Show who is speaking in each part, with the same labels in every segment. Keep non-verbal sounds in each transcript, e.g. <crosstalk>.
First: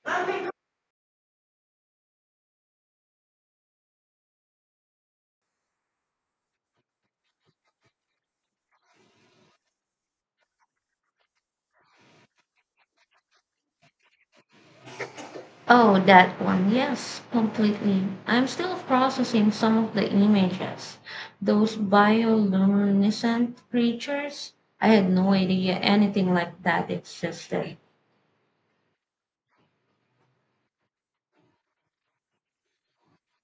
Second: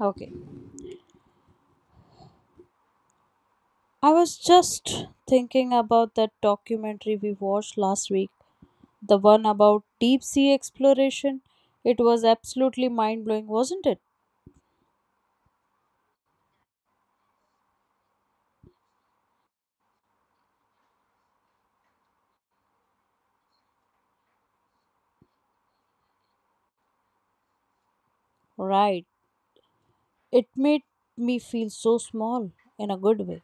Speaker 1: Okay. I was just thinking about that documentary we watched last week, the one about deep sea exploration. It was absolutely mind blowing, wasn't it?
Speaker 2: Oh, that one. Yes, completely. I'm still processing some of the images. Those bioluminescent creatures. I had no idea anything like that existed.
Speaker 1: Right. It made me feel so small in a good way.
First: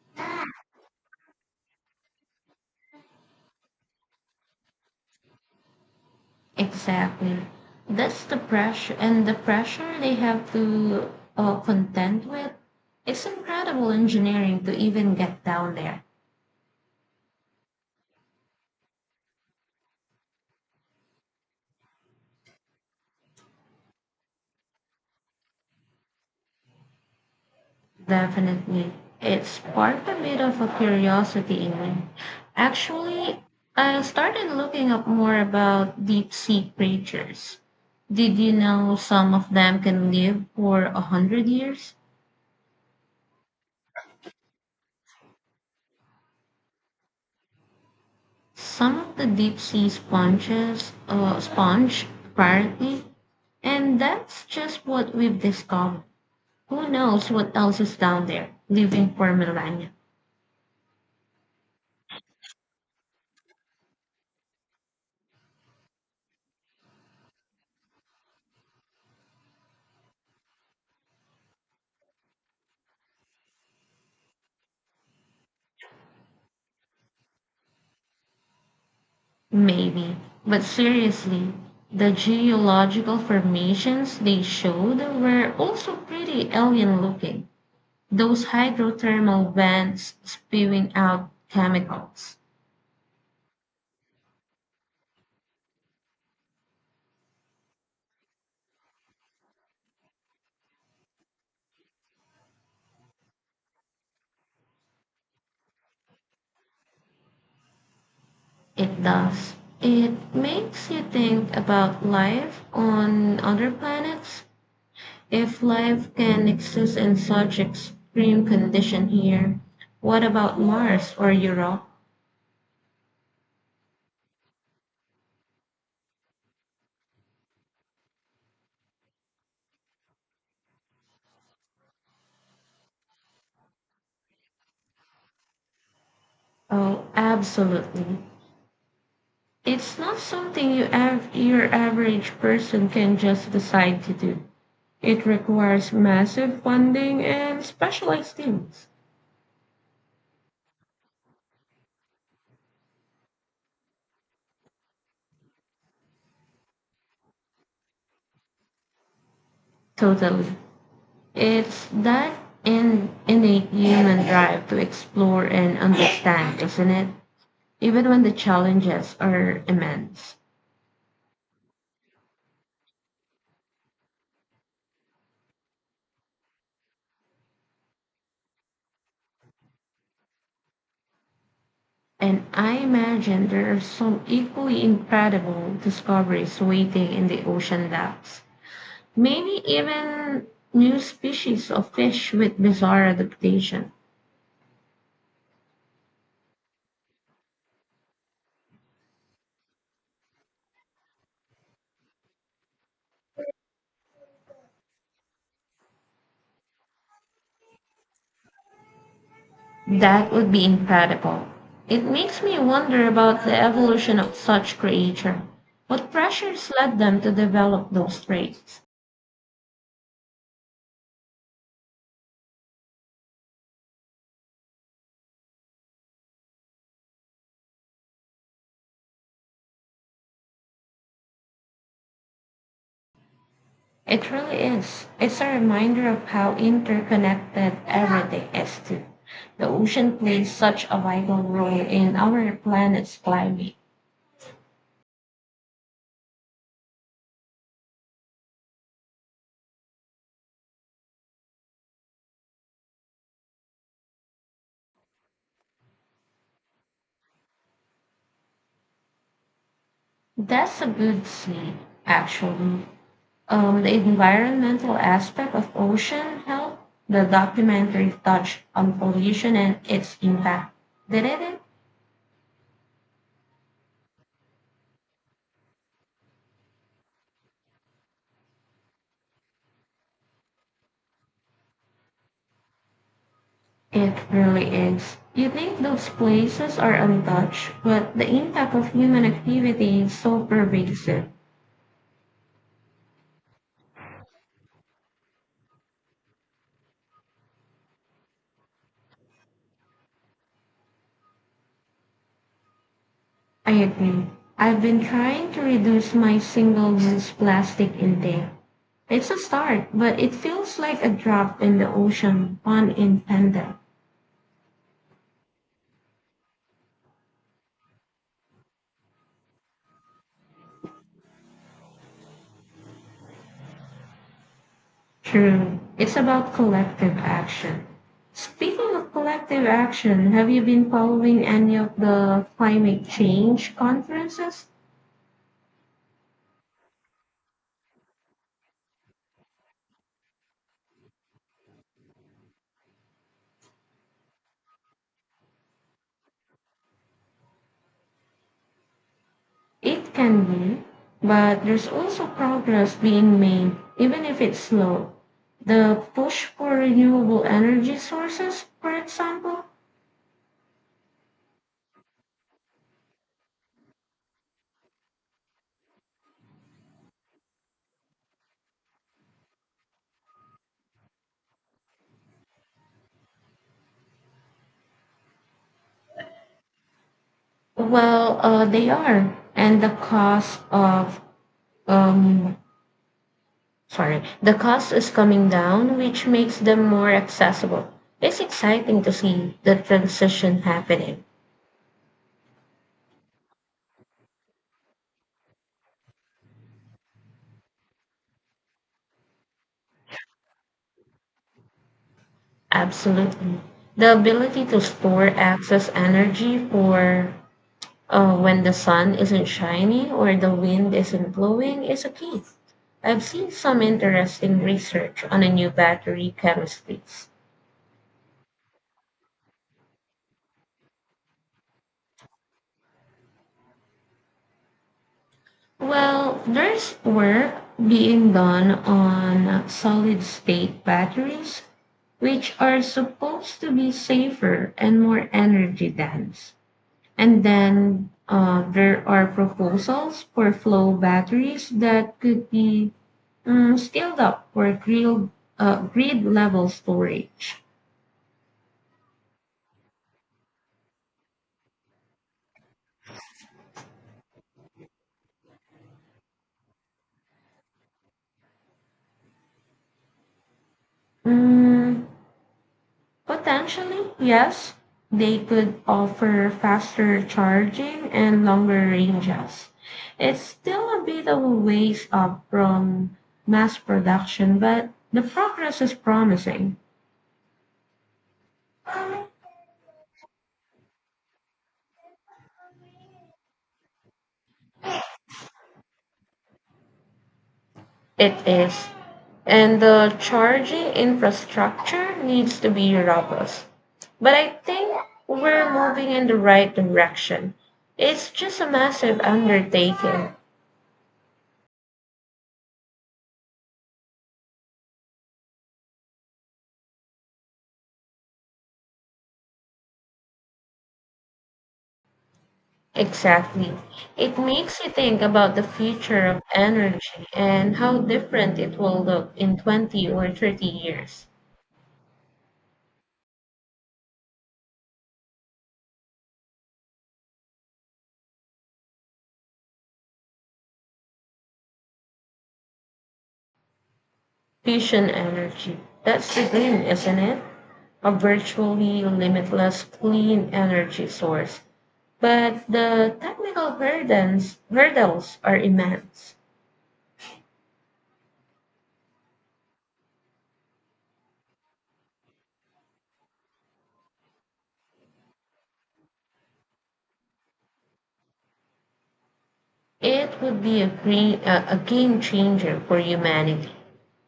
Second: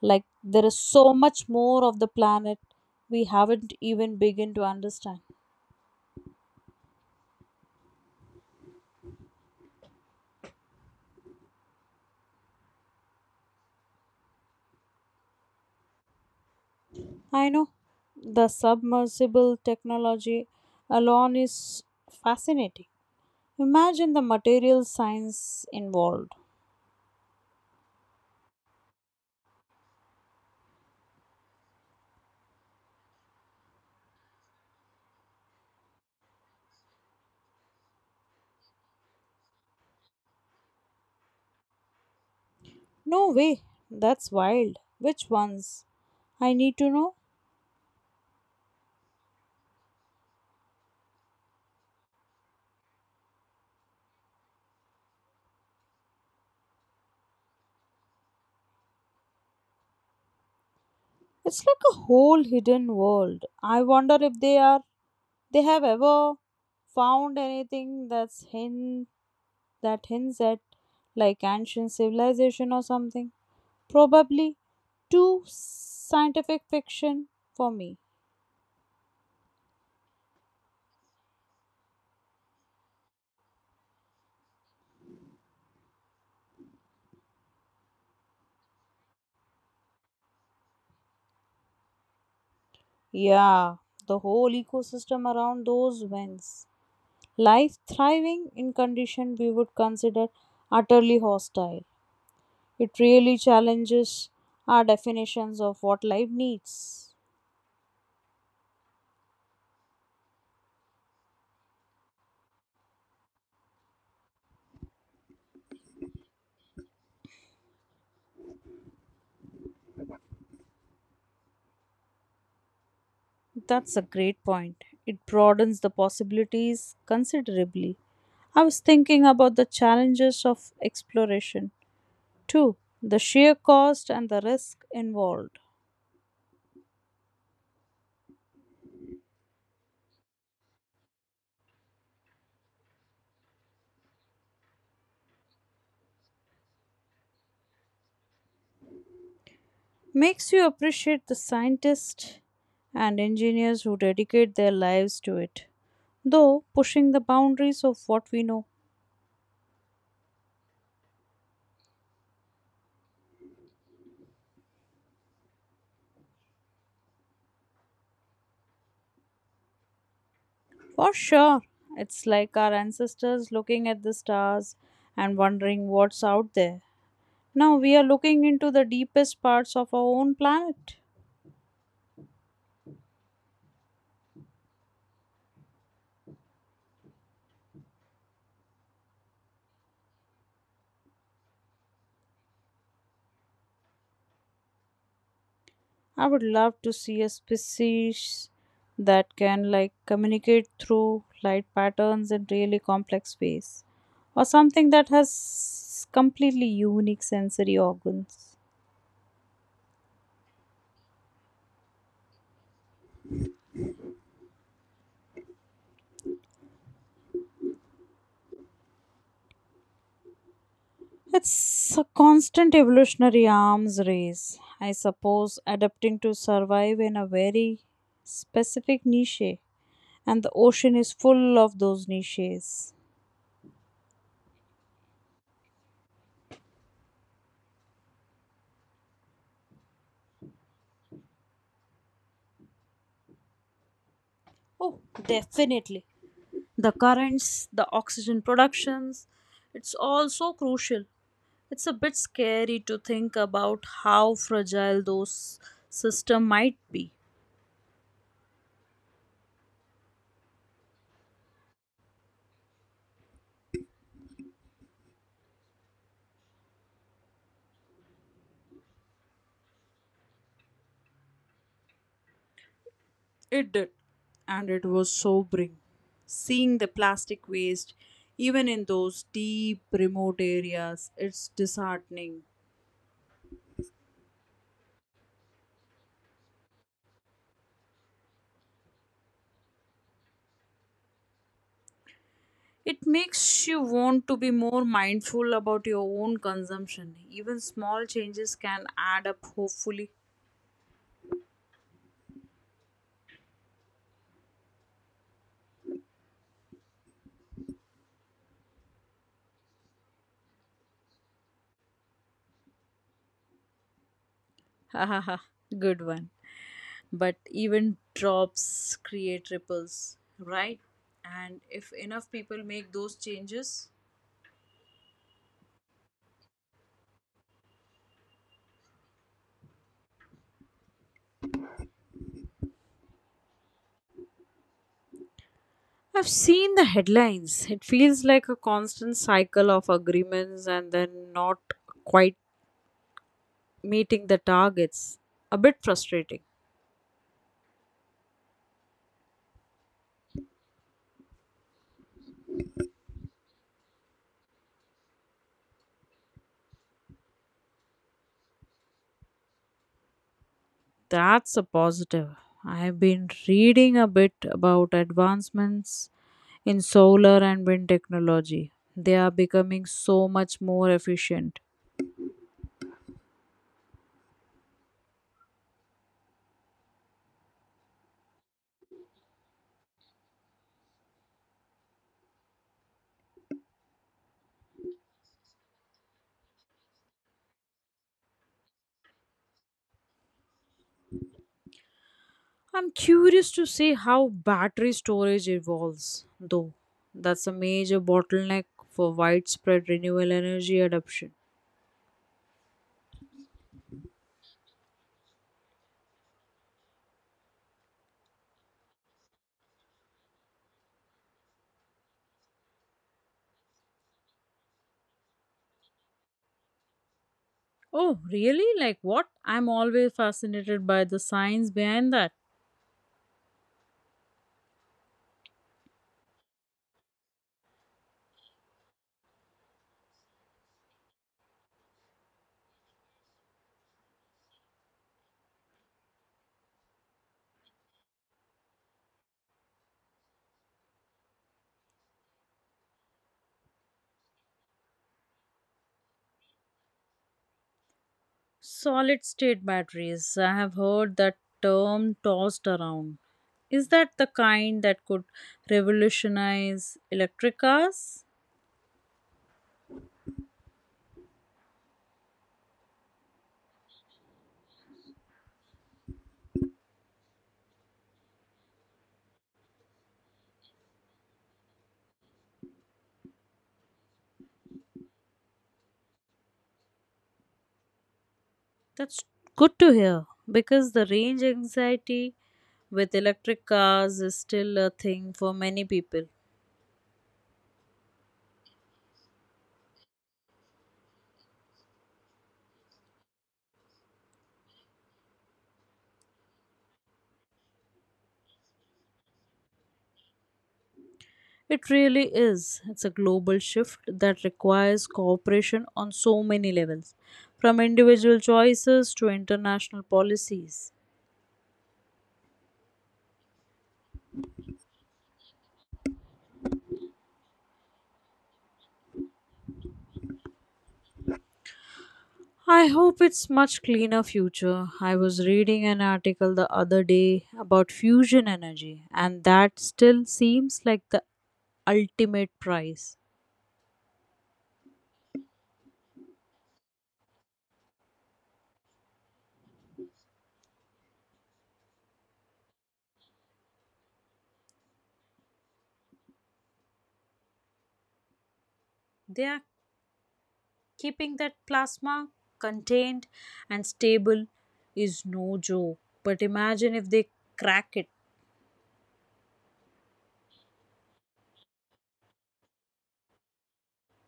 Speaker 1: Like there is so much more of the planet we haven't even begun to understand.
Speaker 2: Exactly. That's the pressure, and the pressure they have to contend with. It's incredible engineering to even get down there.
Speaker 1: I know the submersible technology alone is fascinating. Imagine the material science involved.
Speaker 2: Definitely. It sparked a bit of a curiosity in me. Actually, I started looking up more about deep sea creatures. Did you know some of them can live for a hundred years?
Speaker 1: No way. That's wild. Which ones? I need to know.
Speaker 2: Some of the deep sea sponges, sponge, apparently. And that's just what we've discovered. Who knows what else is down there, living for millennia.
Speaker 1: It's like a whole hidden world. I wonder if they have ever found anything that hints at like ancient civilization or something. Probably too scientific fiction for me.
Speaker 2: Maybe. But seriously, the geological formations they showed were also pretty alien looking. Those hydrothermal vents spewing out chemicals.
Speaker 1: Yeah, the whole ecosystem around those vents. Life thriving in conditions we would consider utterly hostile. It really challenges our definitions of what life needs.
Speaker 2: It does. It makes you think about life on other planets. If life can exist in such extreme condition here, what about Mars or Europe?
Speaker 1: That's a great point. It broadens the possibilities considerably. I was thinking about the challenges of exploration too. The sheer cost and the risk involved
Speaker 2: Oh, absolutely. It's not something your average person can just decide to do. It requires massive funding and specialized teams.
Speaker 1: makes you appreciate the scientists and engineers who dedicate their lives to it, though pushing the boundaries of what we know.
Speaker 2: Totally. It's that innate human drive to explore and understand, isn't it? Even when the challenges are immense.
Speaker 1: For sure. It's like our ancestors looking at the stars and wondering what's out there. Now we are looking into the deepest parts of our own planet.
Speaker 2: And I imagine there are some equally incredible discoveries waiting in the ocean depths. Maybe even new species of fish with bizarre adaptation
Speaker 1: I would love to see a species that can like communicate through light patterns in really complex ways, or something that has completely unique sensory organs.
Speaker 2: that would be incredible. It makes me wonder about the evolution of such creature. What pressures led them to develop those traits?
Speaker 1: It's a constant evolutionary arms race, I suppose, adapting to survive in a very specific niche. And the ocean is full of those niches.
Speaker 2: It really is. It's a reminder of how interconnected everything is too. The ocean plays such a vital role in our planet's climate.
Speaker 1: Oh, definitely. The currents, the oxygen productions, it's all so crucial. It's a bit scary to think about how fragile those systems might be.
Speaker 2: That's a good seed, actually. The environmental aspect of ocean health, the documentary touched on pollution and its impact. Didn't it?
Speaker 1: It did, and it was sobering. Seeing the plastic waste, even in those deep, remote areas, it's disheartening.
Speaker 2: It really is. You think those places are untouched, but the impact of human activity is so pervasive.
Speaker 1: It makes you want to be more mindful about your own consumption. Even small changes can add up, hopefully.
Speaker 2: I agree. I've been trying to reduce my single-use plastic intake. It's a start, but it feels like a drop in the ocean, pun intended.
Speaker 1: <laughs> Hahaha, good one. But even drops create ripples, right? And if enough people make those changes.
Speaker 2: True. It's about collective action. Speaking of collective action, have you been following any of the climate change conferences?
Speaker 1: I've seen the headlines. It feels like a constant cycle of agreements and then not quite meeting the targets. A bit frustrating.
Speaker 2: It can be, but there's also progress being made, even if it's slow. The push for renewable energy sources, for example,
Speaker 1: That's a positive. I've been reading a bit about advancements in solar and wind technology. They are becoming so much more efficient.
Speaker 2: well, they are, and um, the cost is coming down, which makes them more accessible. It's exciting to see the transition happening.
Speaker 1: I'm curious to see how battery storage evolves, though. That's a major bottleneck for widespread renewable energy adoption.
Speaker 2: Absolutely. The ability to store excess energy for when the sun isn't shining or the wind isn't blowing is a key. I've seen some interesting research on a new battery chemistries.
Speaker 1: Oh, really? Like what? I'm always fascinated by the science behind that.
Speaker 2: Well, there's work being done on solid state batteries, which are supposed to be safer and more energy dense. And then there are proposals for flow batteries that could be scaled up for grid level storage.
Speaker 1: Solid state batteries. I have heard that term tossed around. Is that the kind that could revolutionize electric cars?
Speaker 2: Mm, Potentially, yes. They could offer faster charging and longer ranges. It's still a bit of a ways up from mass production, but the progress is promising.
Speaker 1: That's good to hear, because the range anxiety with electric cars is still a thing for many people.
Speaker 2: It is. And the charging infrastructure needs to be robust. But I think we're moving in the right direction. It's just a massive undertaking.
Speaker 1: It really is. It's a global shift that requires cooperation on so many levels, from individual choices to international policies.
Speaker 2: Exactly. It makes you think about the future of energy and how different it will look in 20 or 30 years.
Speaker 1: I hope it's much cleaner future. I was reading an article the other day about fusion energy, and that still seems like the ultimate prize.
Speaker 2: Fusion energy. That's the dream, isn't it? A virtually limitless clean energy source. But the technical burdens, hurdles are immense.
Speaker 1: They are keeping that plasma contained and stable is no joke. But imagine if they crack it.
Speaker 2: It would be a game changer for humanity.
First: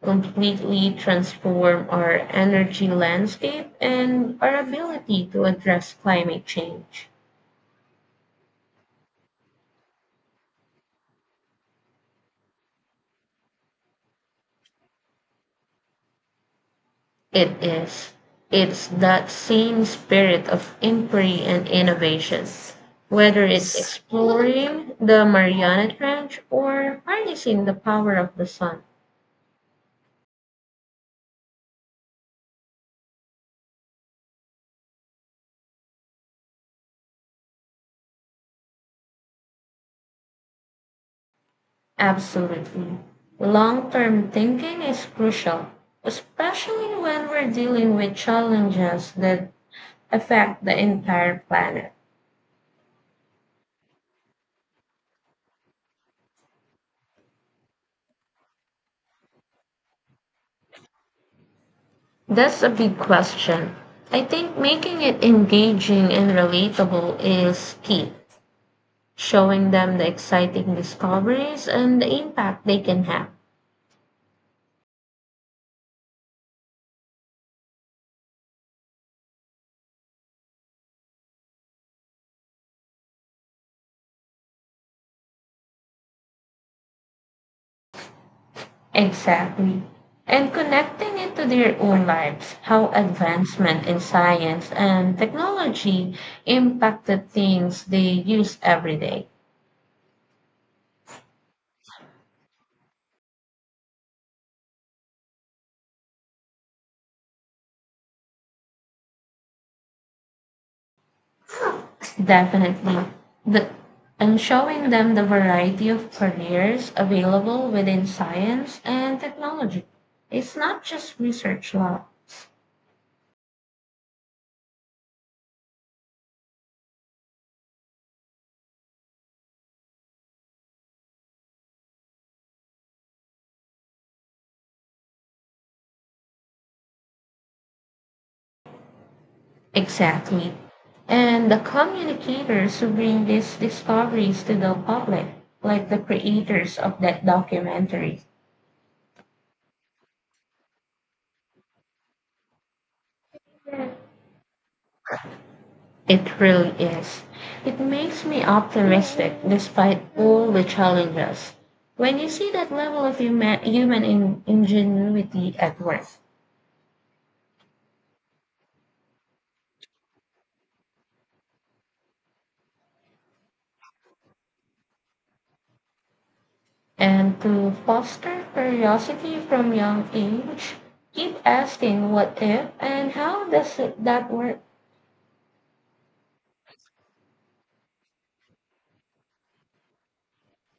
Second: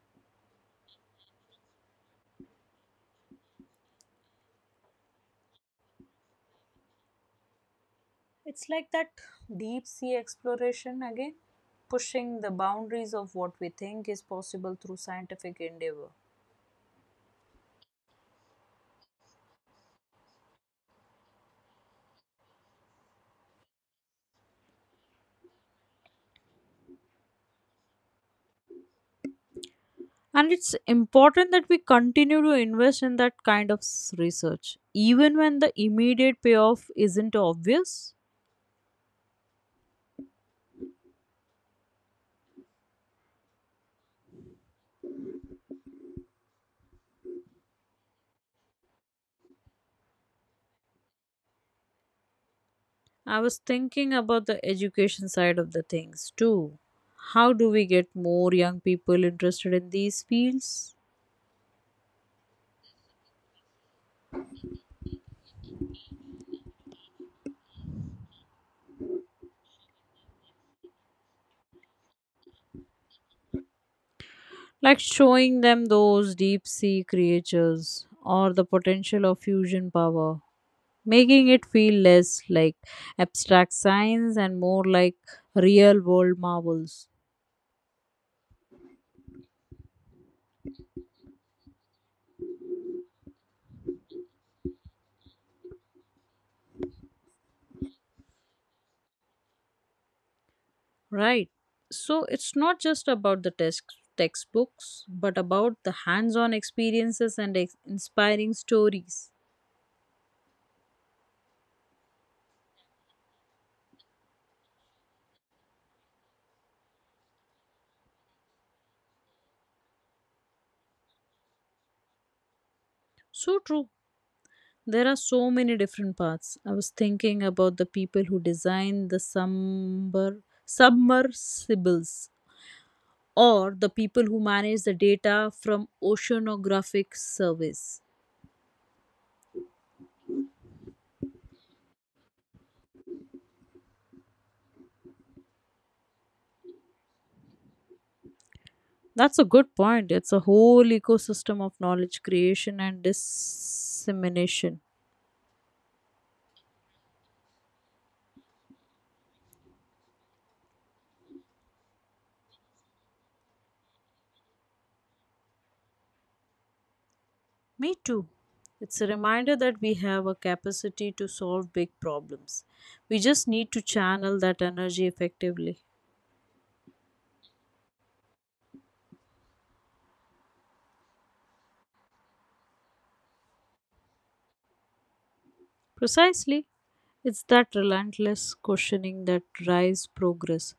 Speaker 2: Completely transform our energy landscape and our ability to address climate change.
Speaker 1: It's like that deep sea exploration again, pushing the boundaries of what we think is possible through scientific endeavor.
Speaker 2: It is. It's that same spirit of inquiry and innovation, whether it's exploring the Mariana Trench or harnessing the power of the sun.
Speaker 1: And it's important that we continue to invest in that kind of research, even when the immediate payoff isn't obvious.
Speaker 2: Absolutely. Long term thinking is crucial, especially when we're dealing with challenges that affect the entire planet.
Speaker 1: I was thinking about the education side of the things too. How do we get more young people interested in these fields?
Speaker 2: That's a big question. I think making it engaging and relatable is key, showing them the exciting discoveries and the impact they can have.
Speaker 1: Like showing them those deep sea creatures or the potential of fusion power. Making it feel less like abstract science and more like real world marvels.
Speaker 2: Exactly. And connecting it to their own lives, how advancement in science and technology impacted things they use every day.
Speaker 1: Right, so it's not just about the textbooks, but about the hands on experiences and inspiring stories.
Speaker 2: Definitely. The, and showing them the variety of careers available within science and technology. It's not just research labs.
Speaker 1: So true, there are so many different paths. I was thinking about the people who design the sumber submersibles, or the people who manage the data from oceanographic surveys.
Speaker 2: Exactly. And the communicators who bring these discoveries to the public, like the creators of that documentary.
Speaker 1: That's a good point. It's a whole ecosystem of knowledge creation and dissemination.
Speaker 2: It really is. It makes me optimistic despite all the challenges. When you see that level of human ingenuity at work,
Speaker 1: Me too. It's a reminder that we have a capacity to solve big problems. We just need to channel that energy effectively.
Speaker 2: and to foster curiosity from young age, keep asking what if and that work?
Speaker 1: Precisely. It's that relentless questioning that drives progress.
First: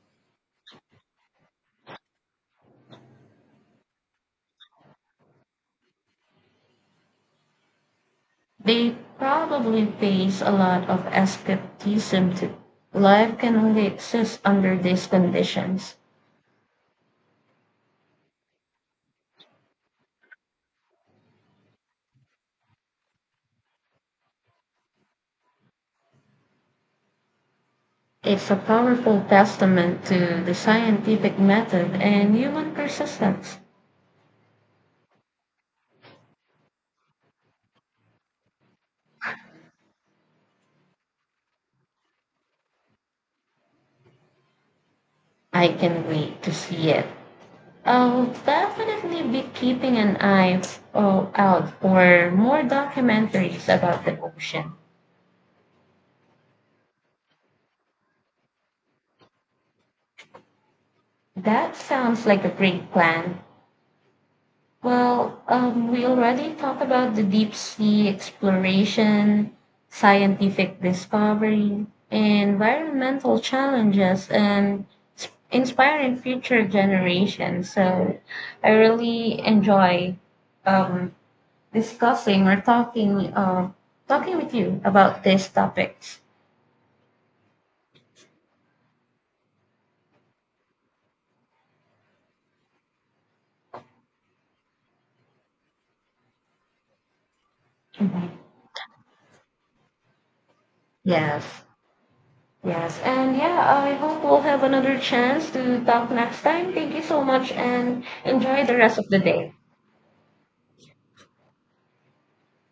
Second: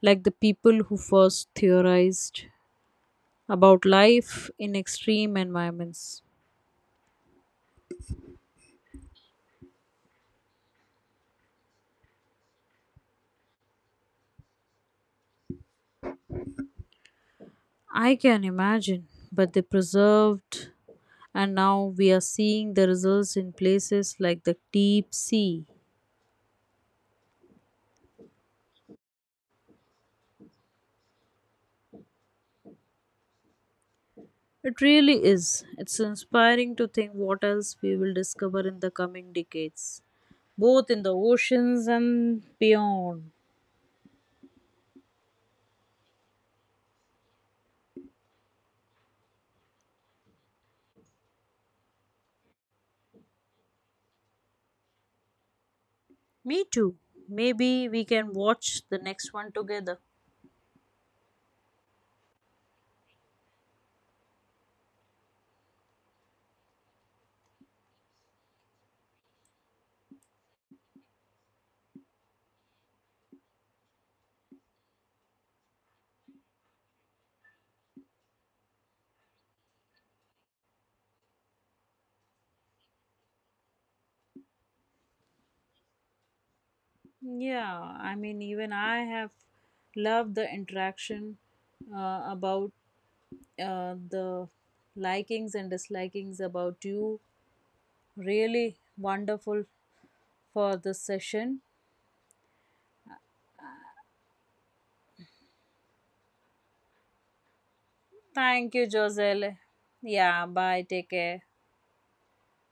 Speaker 1: Like the people who first theorized about life in extreme environments.
Speaker 2: They probably face a lot of skepticism too. Life can only exist under these conditions.
Speaker 1: I can imagine, but they preserved, and now we are seeing the results in places like the deep sea.
Speaker 2: It's a powerful testament to the scientific method and human persistence.
Speaker 1: It really is. It's inspiring to think what else we will discover in the coming decades, both in the oceans and beyond.
Speaker 2: I can wait to see it. I'll definitely be keeping an eye out for more documentaries about the ocean.
Speaker 1: Me too. Maybe we can watch the next one together.
Speaker 2: That sounds like a great plan. Well, we already talked about the deep sea exploration, scientific discovery, environmental challenges, and inspiring future generations. So I really enjoy um, discussing or talking talking with you about these topics.
Speaker 1: Yeah, I mean, even I have loved the interaction about the likings and dislikings about you.
Speaker 2: Mhm.
Speaker 1: Really wonderful for this
Speaker 2: Yes,
Speaker 1: session.
Speaker 2: yes, and yeah, I hope we'll have another chance to talk next time. Thank you so much, and enjoy
Speaker 1: Thank
Speaker 2: the
Speaker 1: you,
Speaker 2: rest of the day.
Speaker 1: Joselle. Yeah, bye. Take care.